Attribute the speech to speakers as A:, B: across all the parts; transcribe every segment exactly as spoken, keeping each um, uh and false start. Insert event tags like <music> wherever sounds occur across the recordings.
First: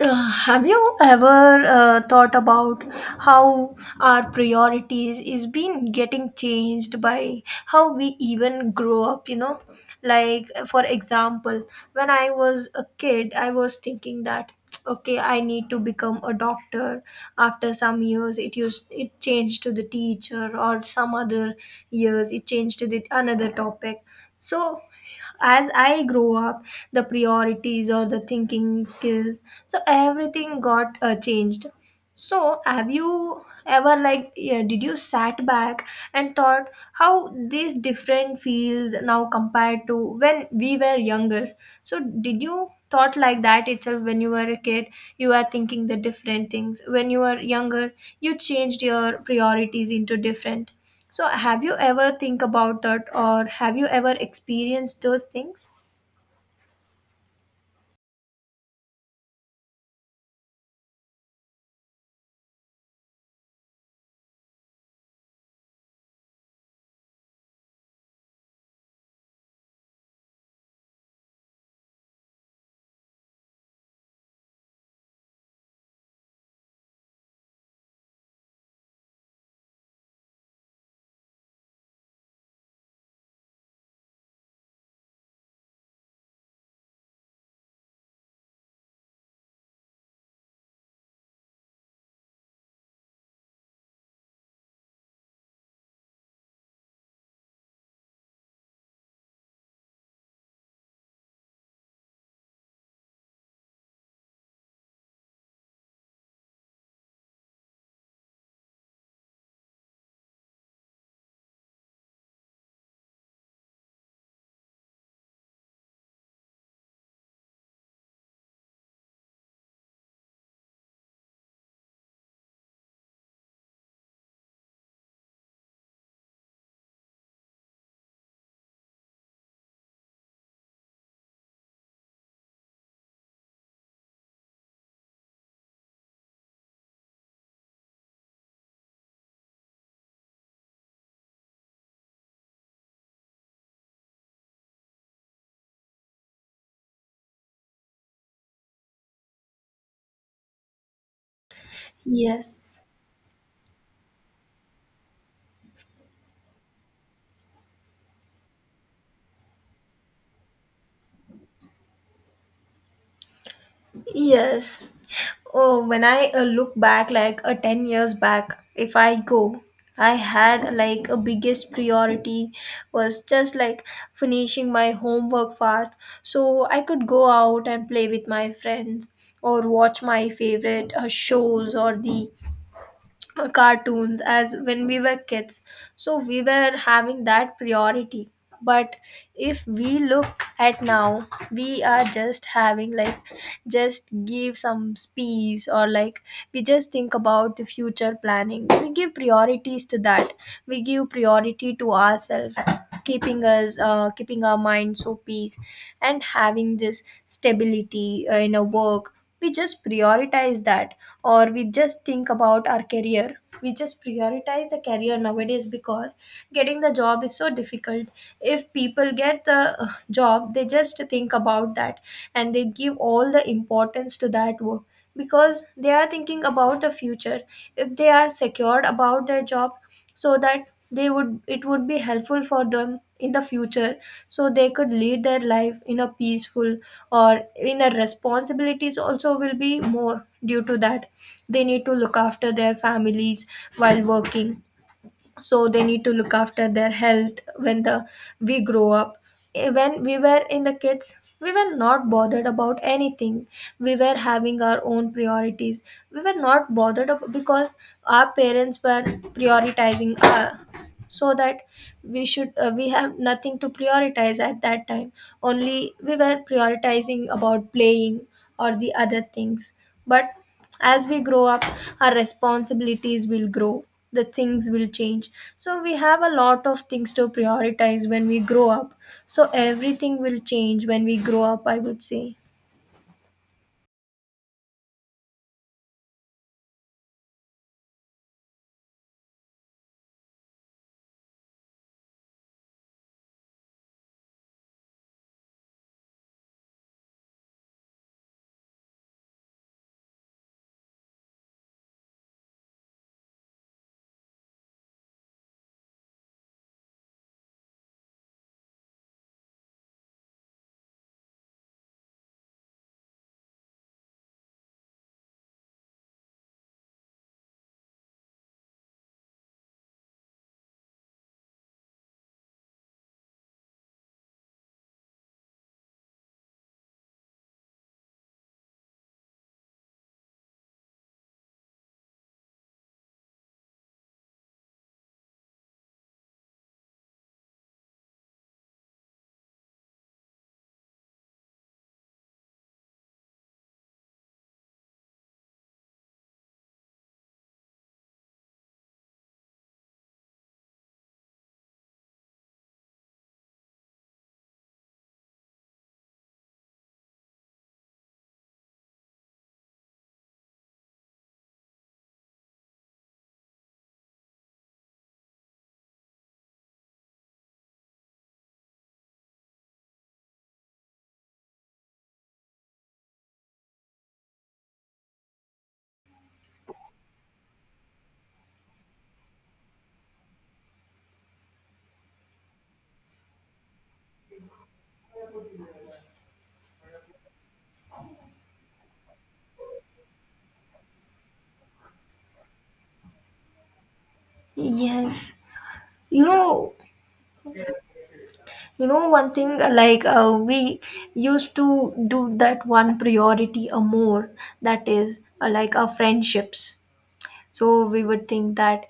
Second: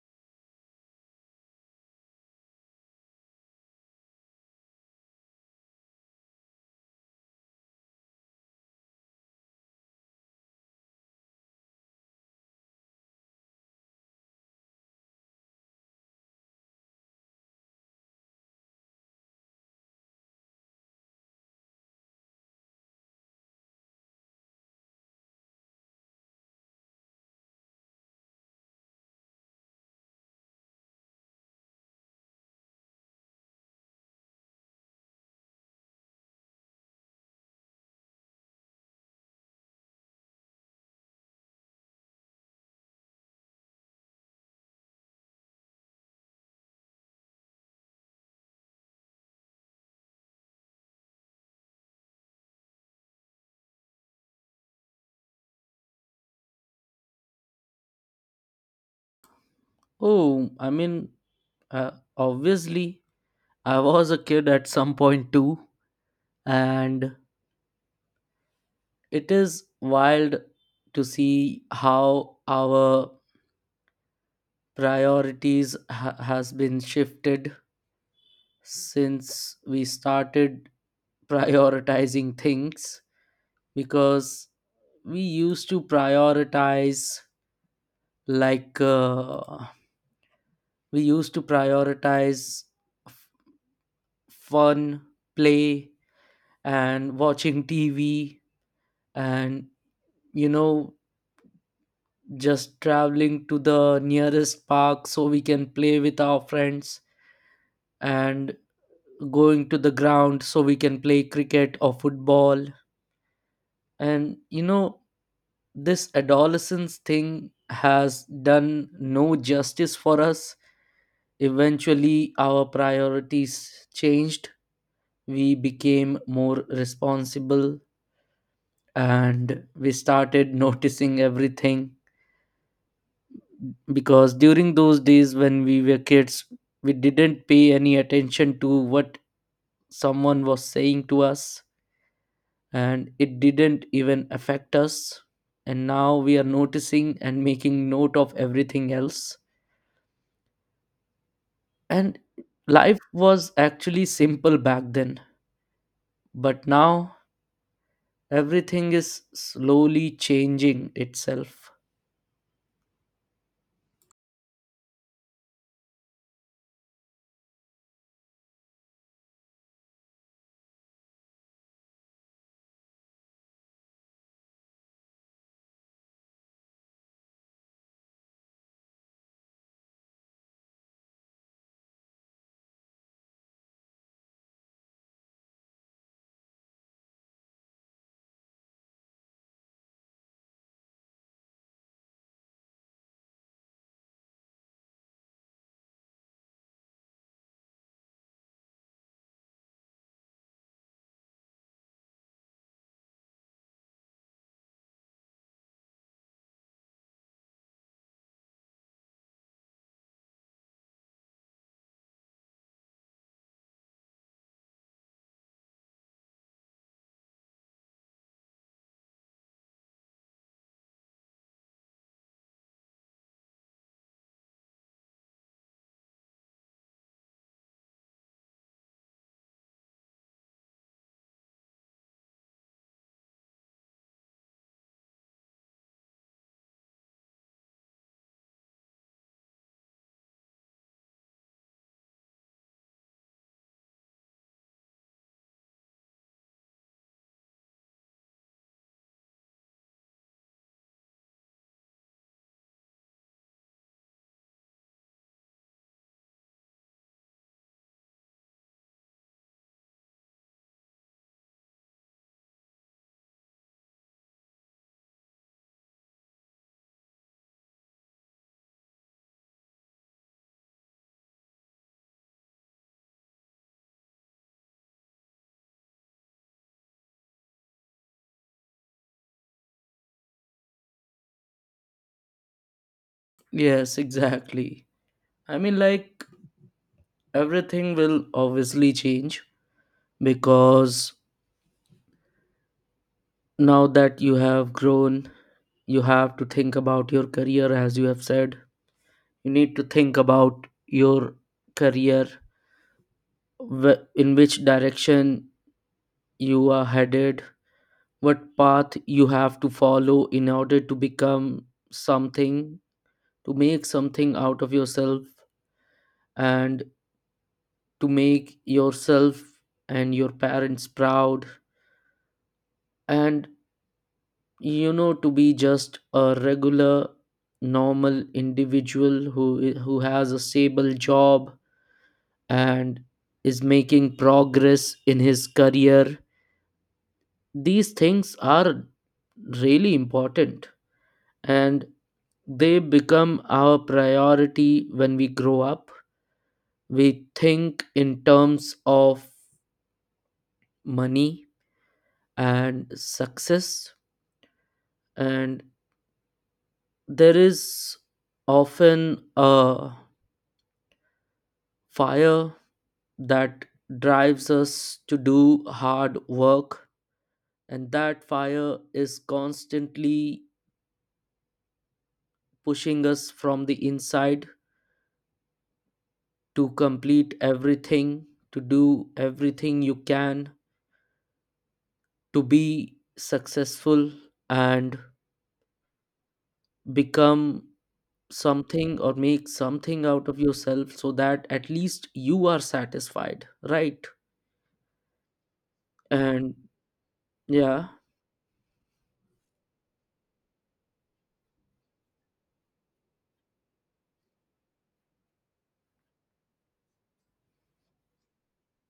A: Uh, have you ever uh, thought about how our priorities is been getting changed by how we even grow up you know like for example when i was a kid i was thinking that <tsk> okay i need to become a doctor after some years it used it changed to the teacher or some other years it changed to the another topic so as i grew up the priorities or the thinking skills so everything got uh, changed. So have you ever like yeah, did you sat back and thought how these different fields now compared to when we were younger, so did you thought like that itself when you were a kid, you were thinking the different things when you were younger, you changed your priorities into different, so have you ever think about that, or have you ever experienced those things?
B: Oh, I mean, uh, obviously, I was a kid at some point too, and it is wild to see how our priorities ha- has been shifted since we started prioritizing things, because we used to prioritize, like uh, we used to prioritize f- fun, play, and watching T V, and you know just traveling to the nearest park so we can play with our friends, and going to the ground so we can play cricket or football. And you know this adolescence thing has done no justice for us. Eventually our priorities changed, we became more responsible, and we started <laughs> noticing everything. Because during those days when we were kids, we didn't pay any attention to what someone was saying to us, and it didn't even affect us, and now we are noticing and making note of everything else. And
A: Yes.
B: life was actually simple back then, but now everything is slowly changing itself.
A: Yes. Oh, when I uh, look back, like uh, ten years back, if I go, I had like a biggest priority was just like finishing my homework fast, so I could go out and play with my friends or watch my favorite uh, shows or the uh, cartoons as when we were kids, so we were having that priority. But if we look at now we are just having like just give some speech or like we just think about the future planning, we give priorities to that, we give priority to ourselves keeping us uh, keeping our mind so peace and having this stability uh, in a work we just prioritize that, or we just think about our career, we just prioritize the career nowadays because getting the job is so difficult. If people get the uh, job they just think about that and they give all the importance to that work because they are thinking about the future. If they are secured about their job so that they would it would be helpful for them in the future, so they could lead their life in a peaceful or in a responsibilities also will be more due to that, they need to look after their families while working, so they need to look after their health when the we grow up. Eh, when we were in the kids we were not bothered about anything, we were having our own priorities, we were not bothered ab- because our parents were prioritizing us so that we should uh, we have nothing to prioritize at that time, only we were prioritizing about playing or the other things. But as we grow up our responsibilities will grow, the things will change, so we have a lot of things to prioritize when we grow up, so everything will change when we grow up i would say.
B: Yes, exactly. I mean, like, everything will obviously change, because now that you have grown, you have to think about your career. As you have said, you need to think about your career, wh- in which direction you are headed, what path you have to follow in order to become something, to make something out of yourself, and to make yourself and your parents proud. And you know to be just a regular normal individual who i- who has a stable job and is making progress in his career. These things are really important, and they become our priority when we grow up. We think in terms of money and success, and there is often a fire that drives us to do hard work, and that fire is constantly pushing us from the inside to complete everything, to do everything you can, to be successful and become something or make something out of yourself so that at least you are satisfied, right?
A: Yes. You
B: And
A: know,
B: yeah,
A: you know one thing like uh, we used to do that one priority a more, that is uh, like our friendships, so we would think that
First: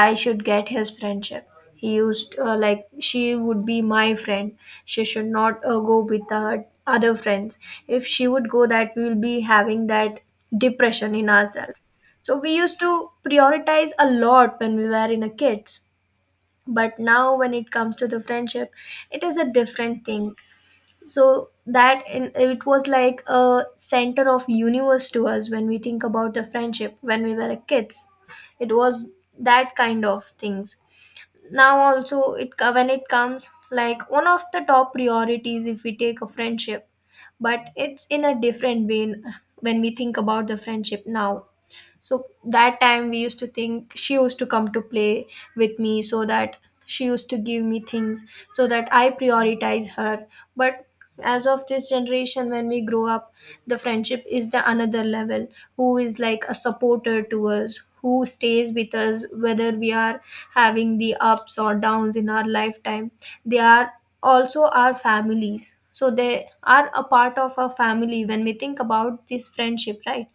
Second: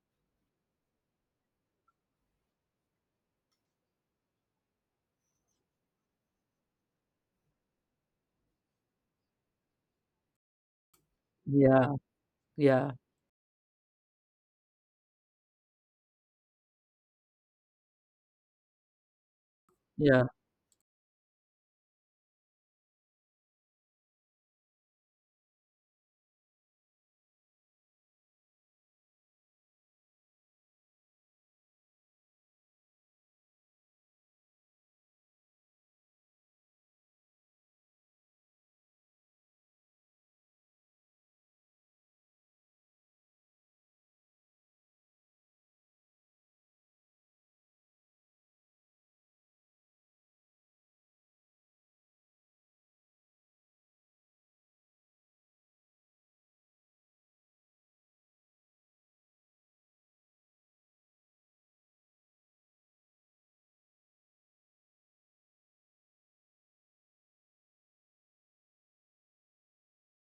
A: i should get his friendship, he used uh, like she would be my friend, she should not uh, go with her other friends, if she would go that we will be having that depression in ourselves,
B: yeah,
A: so we used
B: yeah,
A: to prioritize a lot when we were in a kids. But now when it comes to the friendship it is a different
B: yeah,
A: thing, so that in, it was like a center of universe to us when we think about the friendship when we were kids, it was that kind of things. Now also it co- when it comes like one of the top priorities if we take a friendship, but it's in a different way when we think about the friendship now. So that time we used to think she used to come to play with me so that she used to give me things, so that I prioritize her. But as of this generation when we grow up the friendship is the another level, who is like a supporter to us who stays with us whether we are having the ups or downs in our lifetime, they are also our families, so they are a part of our family when we think about this friendship, right?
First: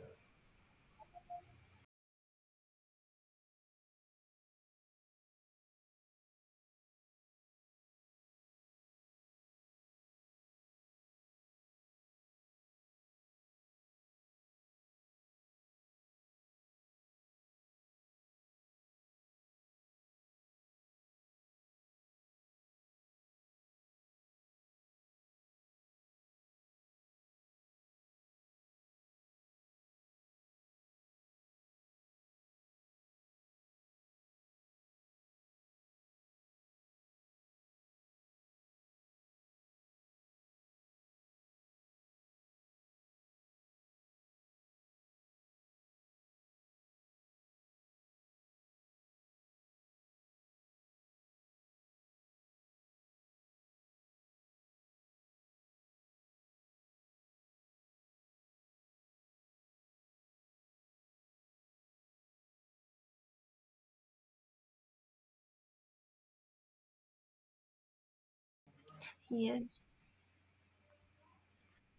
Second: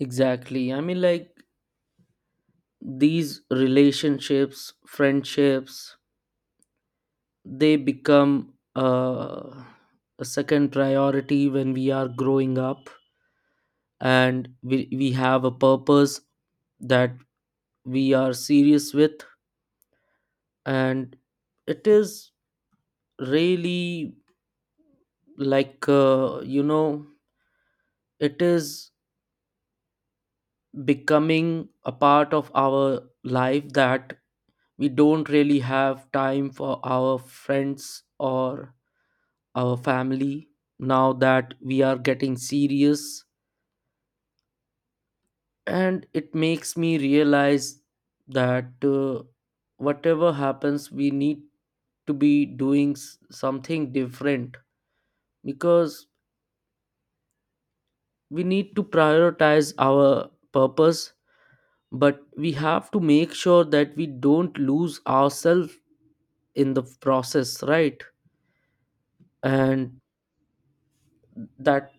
B: exactly. I mean, like, these relationships, friendships, they become uh, a second priority when we are growing up, and we, we have a purpose that we are serious with. And it is really, like uh, you know it is becoming a part of our life that we don't really have time for our friends or our family now that we are getting serious. And it makes me realize that uh, whatever happens, we need to be doing s- something different, because we need to prioritize our purpose, but we have to make sure that we don't lose ourselves in the process, right?
A: Yes.
B: And that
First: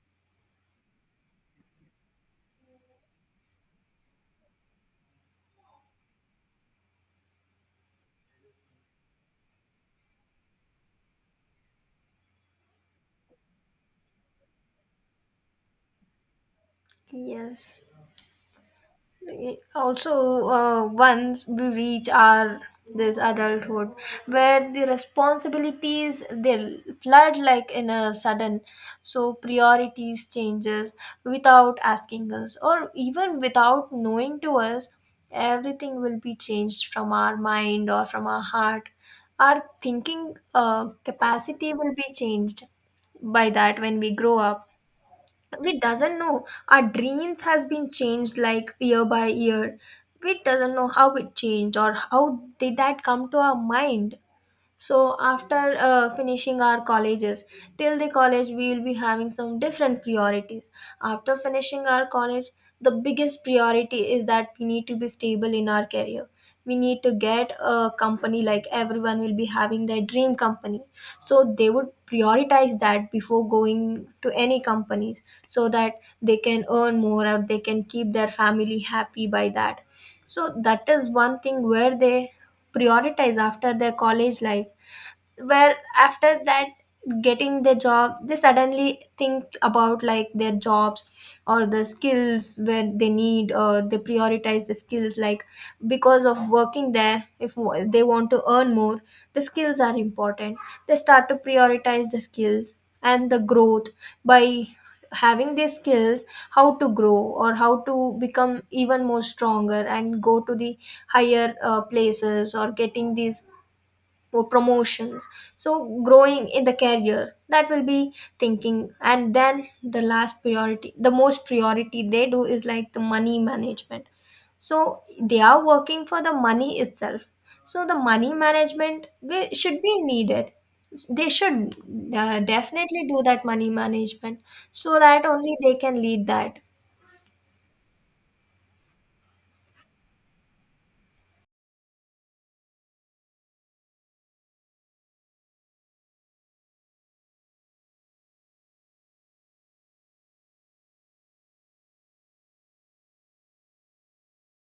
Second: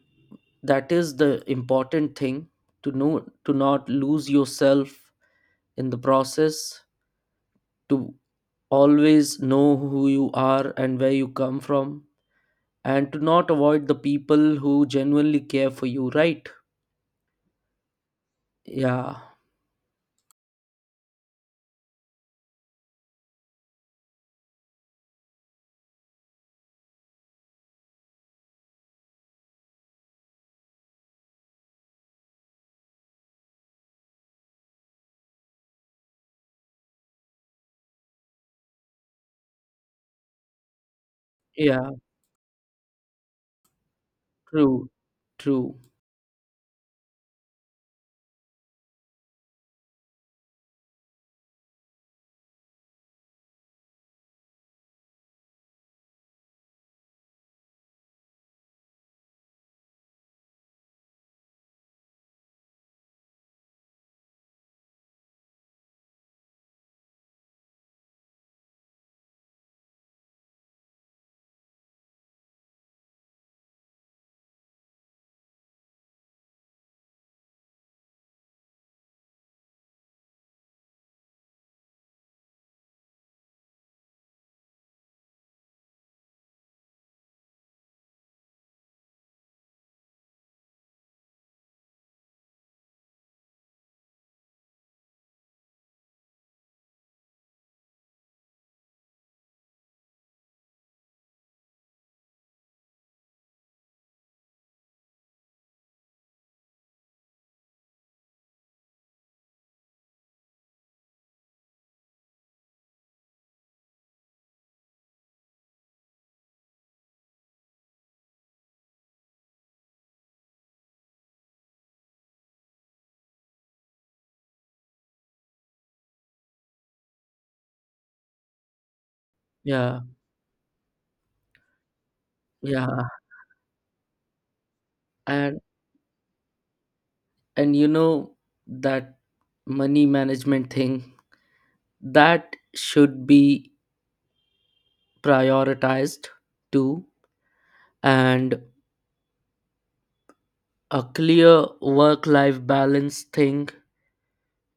B: that is the important thing, to know to not lose yourself in the process, to always know who you are and where you come from, and to not avoid the people who genuinely care for you, right?
A: Yes.
B: Yeah,
A: Also, uh, once we reach our this adulthood, where the responsibilities they flood like in a sudden, so priorities changes without asking us, or even without knowing to us, everything will be changed from our mind or from our heart. Our thinking uh, capacity
B: yeah.
A: will be changed by that when we grow up.
B: True, true.
A: We doesn't know our dreams has been changed like year by year, we doesn't know how it changed or how did that come to our mind. So after uh, finishing our colleges, till the college we will be having some different priorities. After finishing our college, the biggest priority is that we need to be stable in our career. We need to get a company, like everyone will be having their dream company. So they would prioritize that before going to any companies so that they can earn more or they can keep their family happy by that. So that is one thing where they prioritize after their college life, where after that getting the job they suddenly think about like their jobs or the skills where they need, or they prioritize the skills like because of working there if w- they want to earn more the skills are important, they start to prioritize the skills and the growth by having these skills, how to grow or how to become even more stronger and go to the higher uh, places or getting these or promotions, so growing in the career that will be thinking. And then the last priority, the most priority they do is like the money management, so they are working for the money itself, so the money management will, should be
B: Yeah,
A: needed, they should uh,
B: yeah.
A: definitely do that money management so that only
B: And
A: they can lead that.
B: and you know that money management thing, that should be prioritized too. And a clear work life balance thing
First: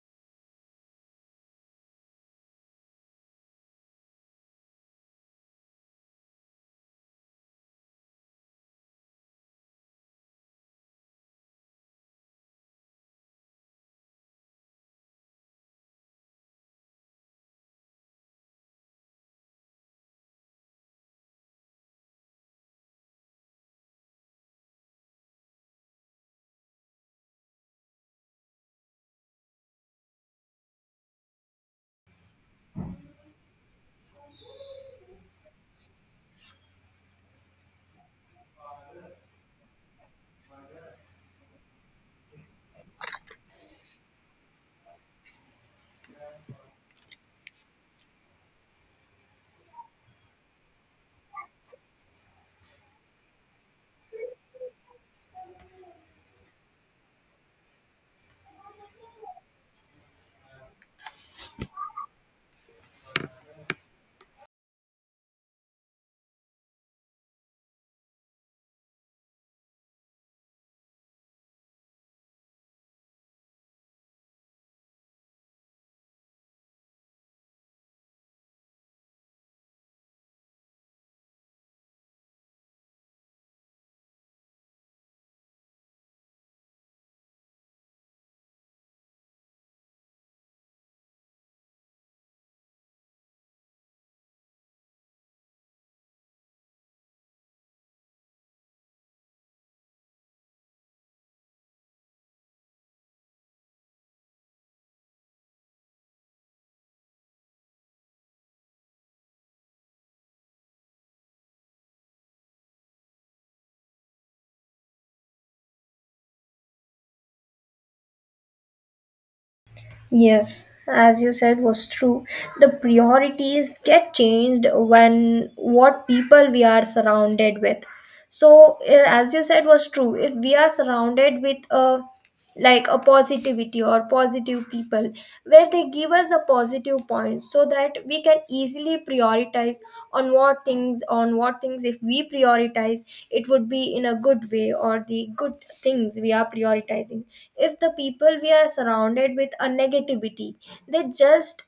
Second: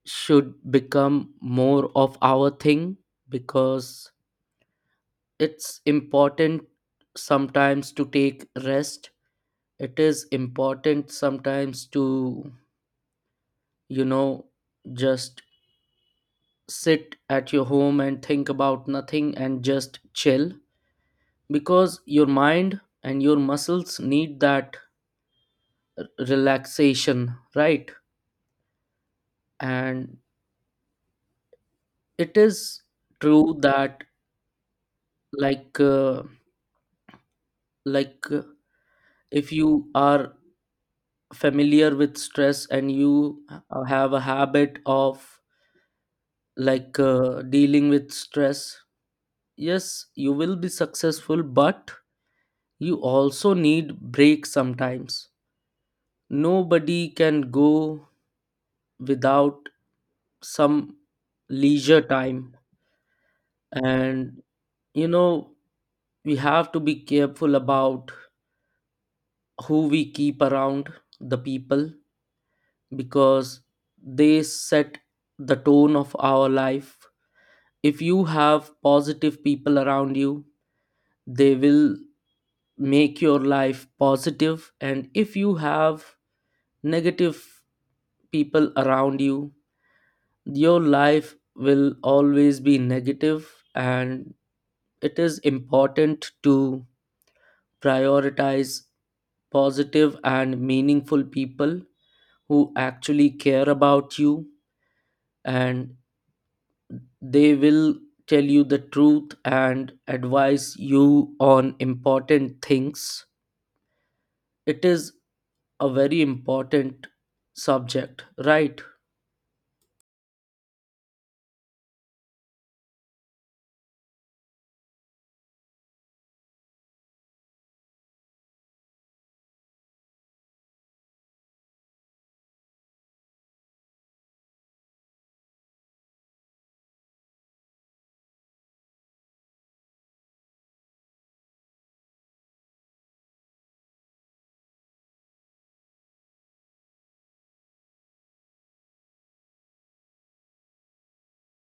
B: should become more of our thing, because it's important sometimes to take rest. It is important sometimes to, you know, just sit at your home and think about nothing and just chill, because your mind and your muscles need that relaxation, right? And it is true that like uh, like uh, if you are familiar with stress and you uh, have a habit of, like uh, dealing with stress, yes, you will be successful, but you also need break sometimes. Nobody can go without some leisure time. And you know we have to be careful about who we keep around, the people, because they set the tone of our life. If you have positive people around you, they will make your life positive. And if you have negative people around you, your life will always be negative negative. And it is important to prioritize positive and meaningful people who actually care about you, and they will tell you the truth and advise you on important things. It is a very important subject, right?
A: Yes, as you said, was true. The priorities get changed when what people we are surrounded with. So, eh, as you said, was true. If we are surrounded with a like a positivity or positive people where they give us a positive point so that we can easily prioritize on what things, on what things if we prioritize it would be in a good way, or the good things we are prioritizing. If the people we are surrounded with a negativity, they just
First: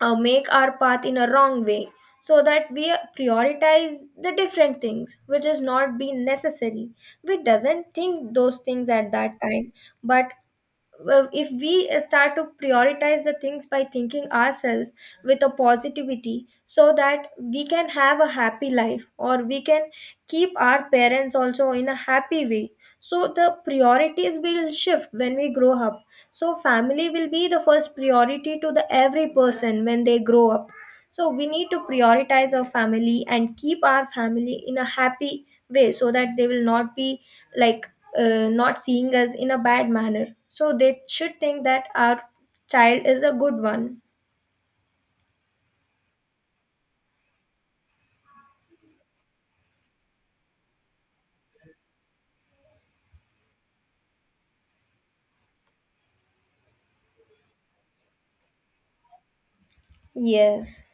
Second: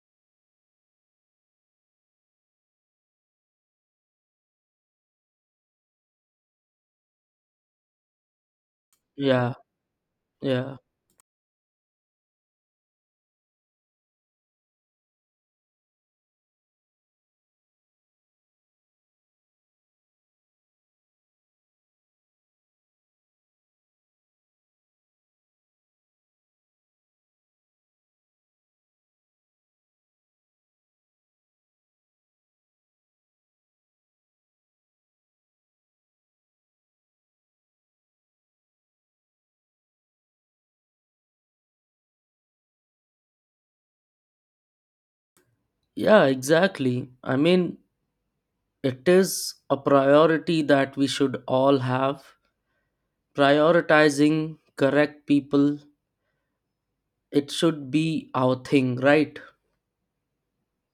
A: uh, make our path in a wrong way, so that we prioritize the different things which is not be necessary, we doesn't think those things at that
B: Yeah,
A: time. But
B: yeah.
A: well, if we uh, start to prioritize the things by thinking ourselves with a positivity so that we can have a happy life, or we can keep our parents also in a happy way, so the priorities will shift when we grow up, so family will be the first priority to the every person when they grow up, so we need to prioritize our family and keep our family in a happy way so that they will not be like uh, not seeing us in a bad manner. So they should think that our child is a good one.
B: Yeah, exactly. I mean, it is a priority that we should all have. Prioritizing correct people, it should be our thing, right?
A: Yes.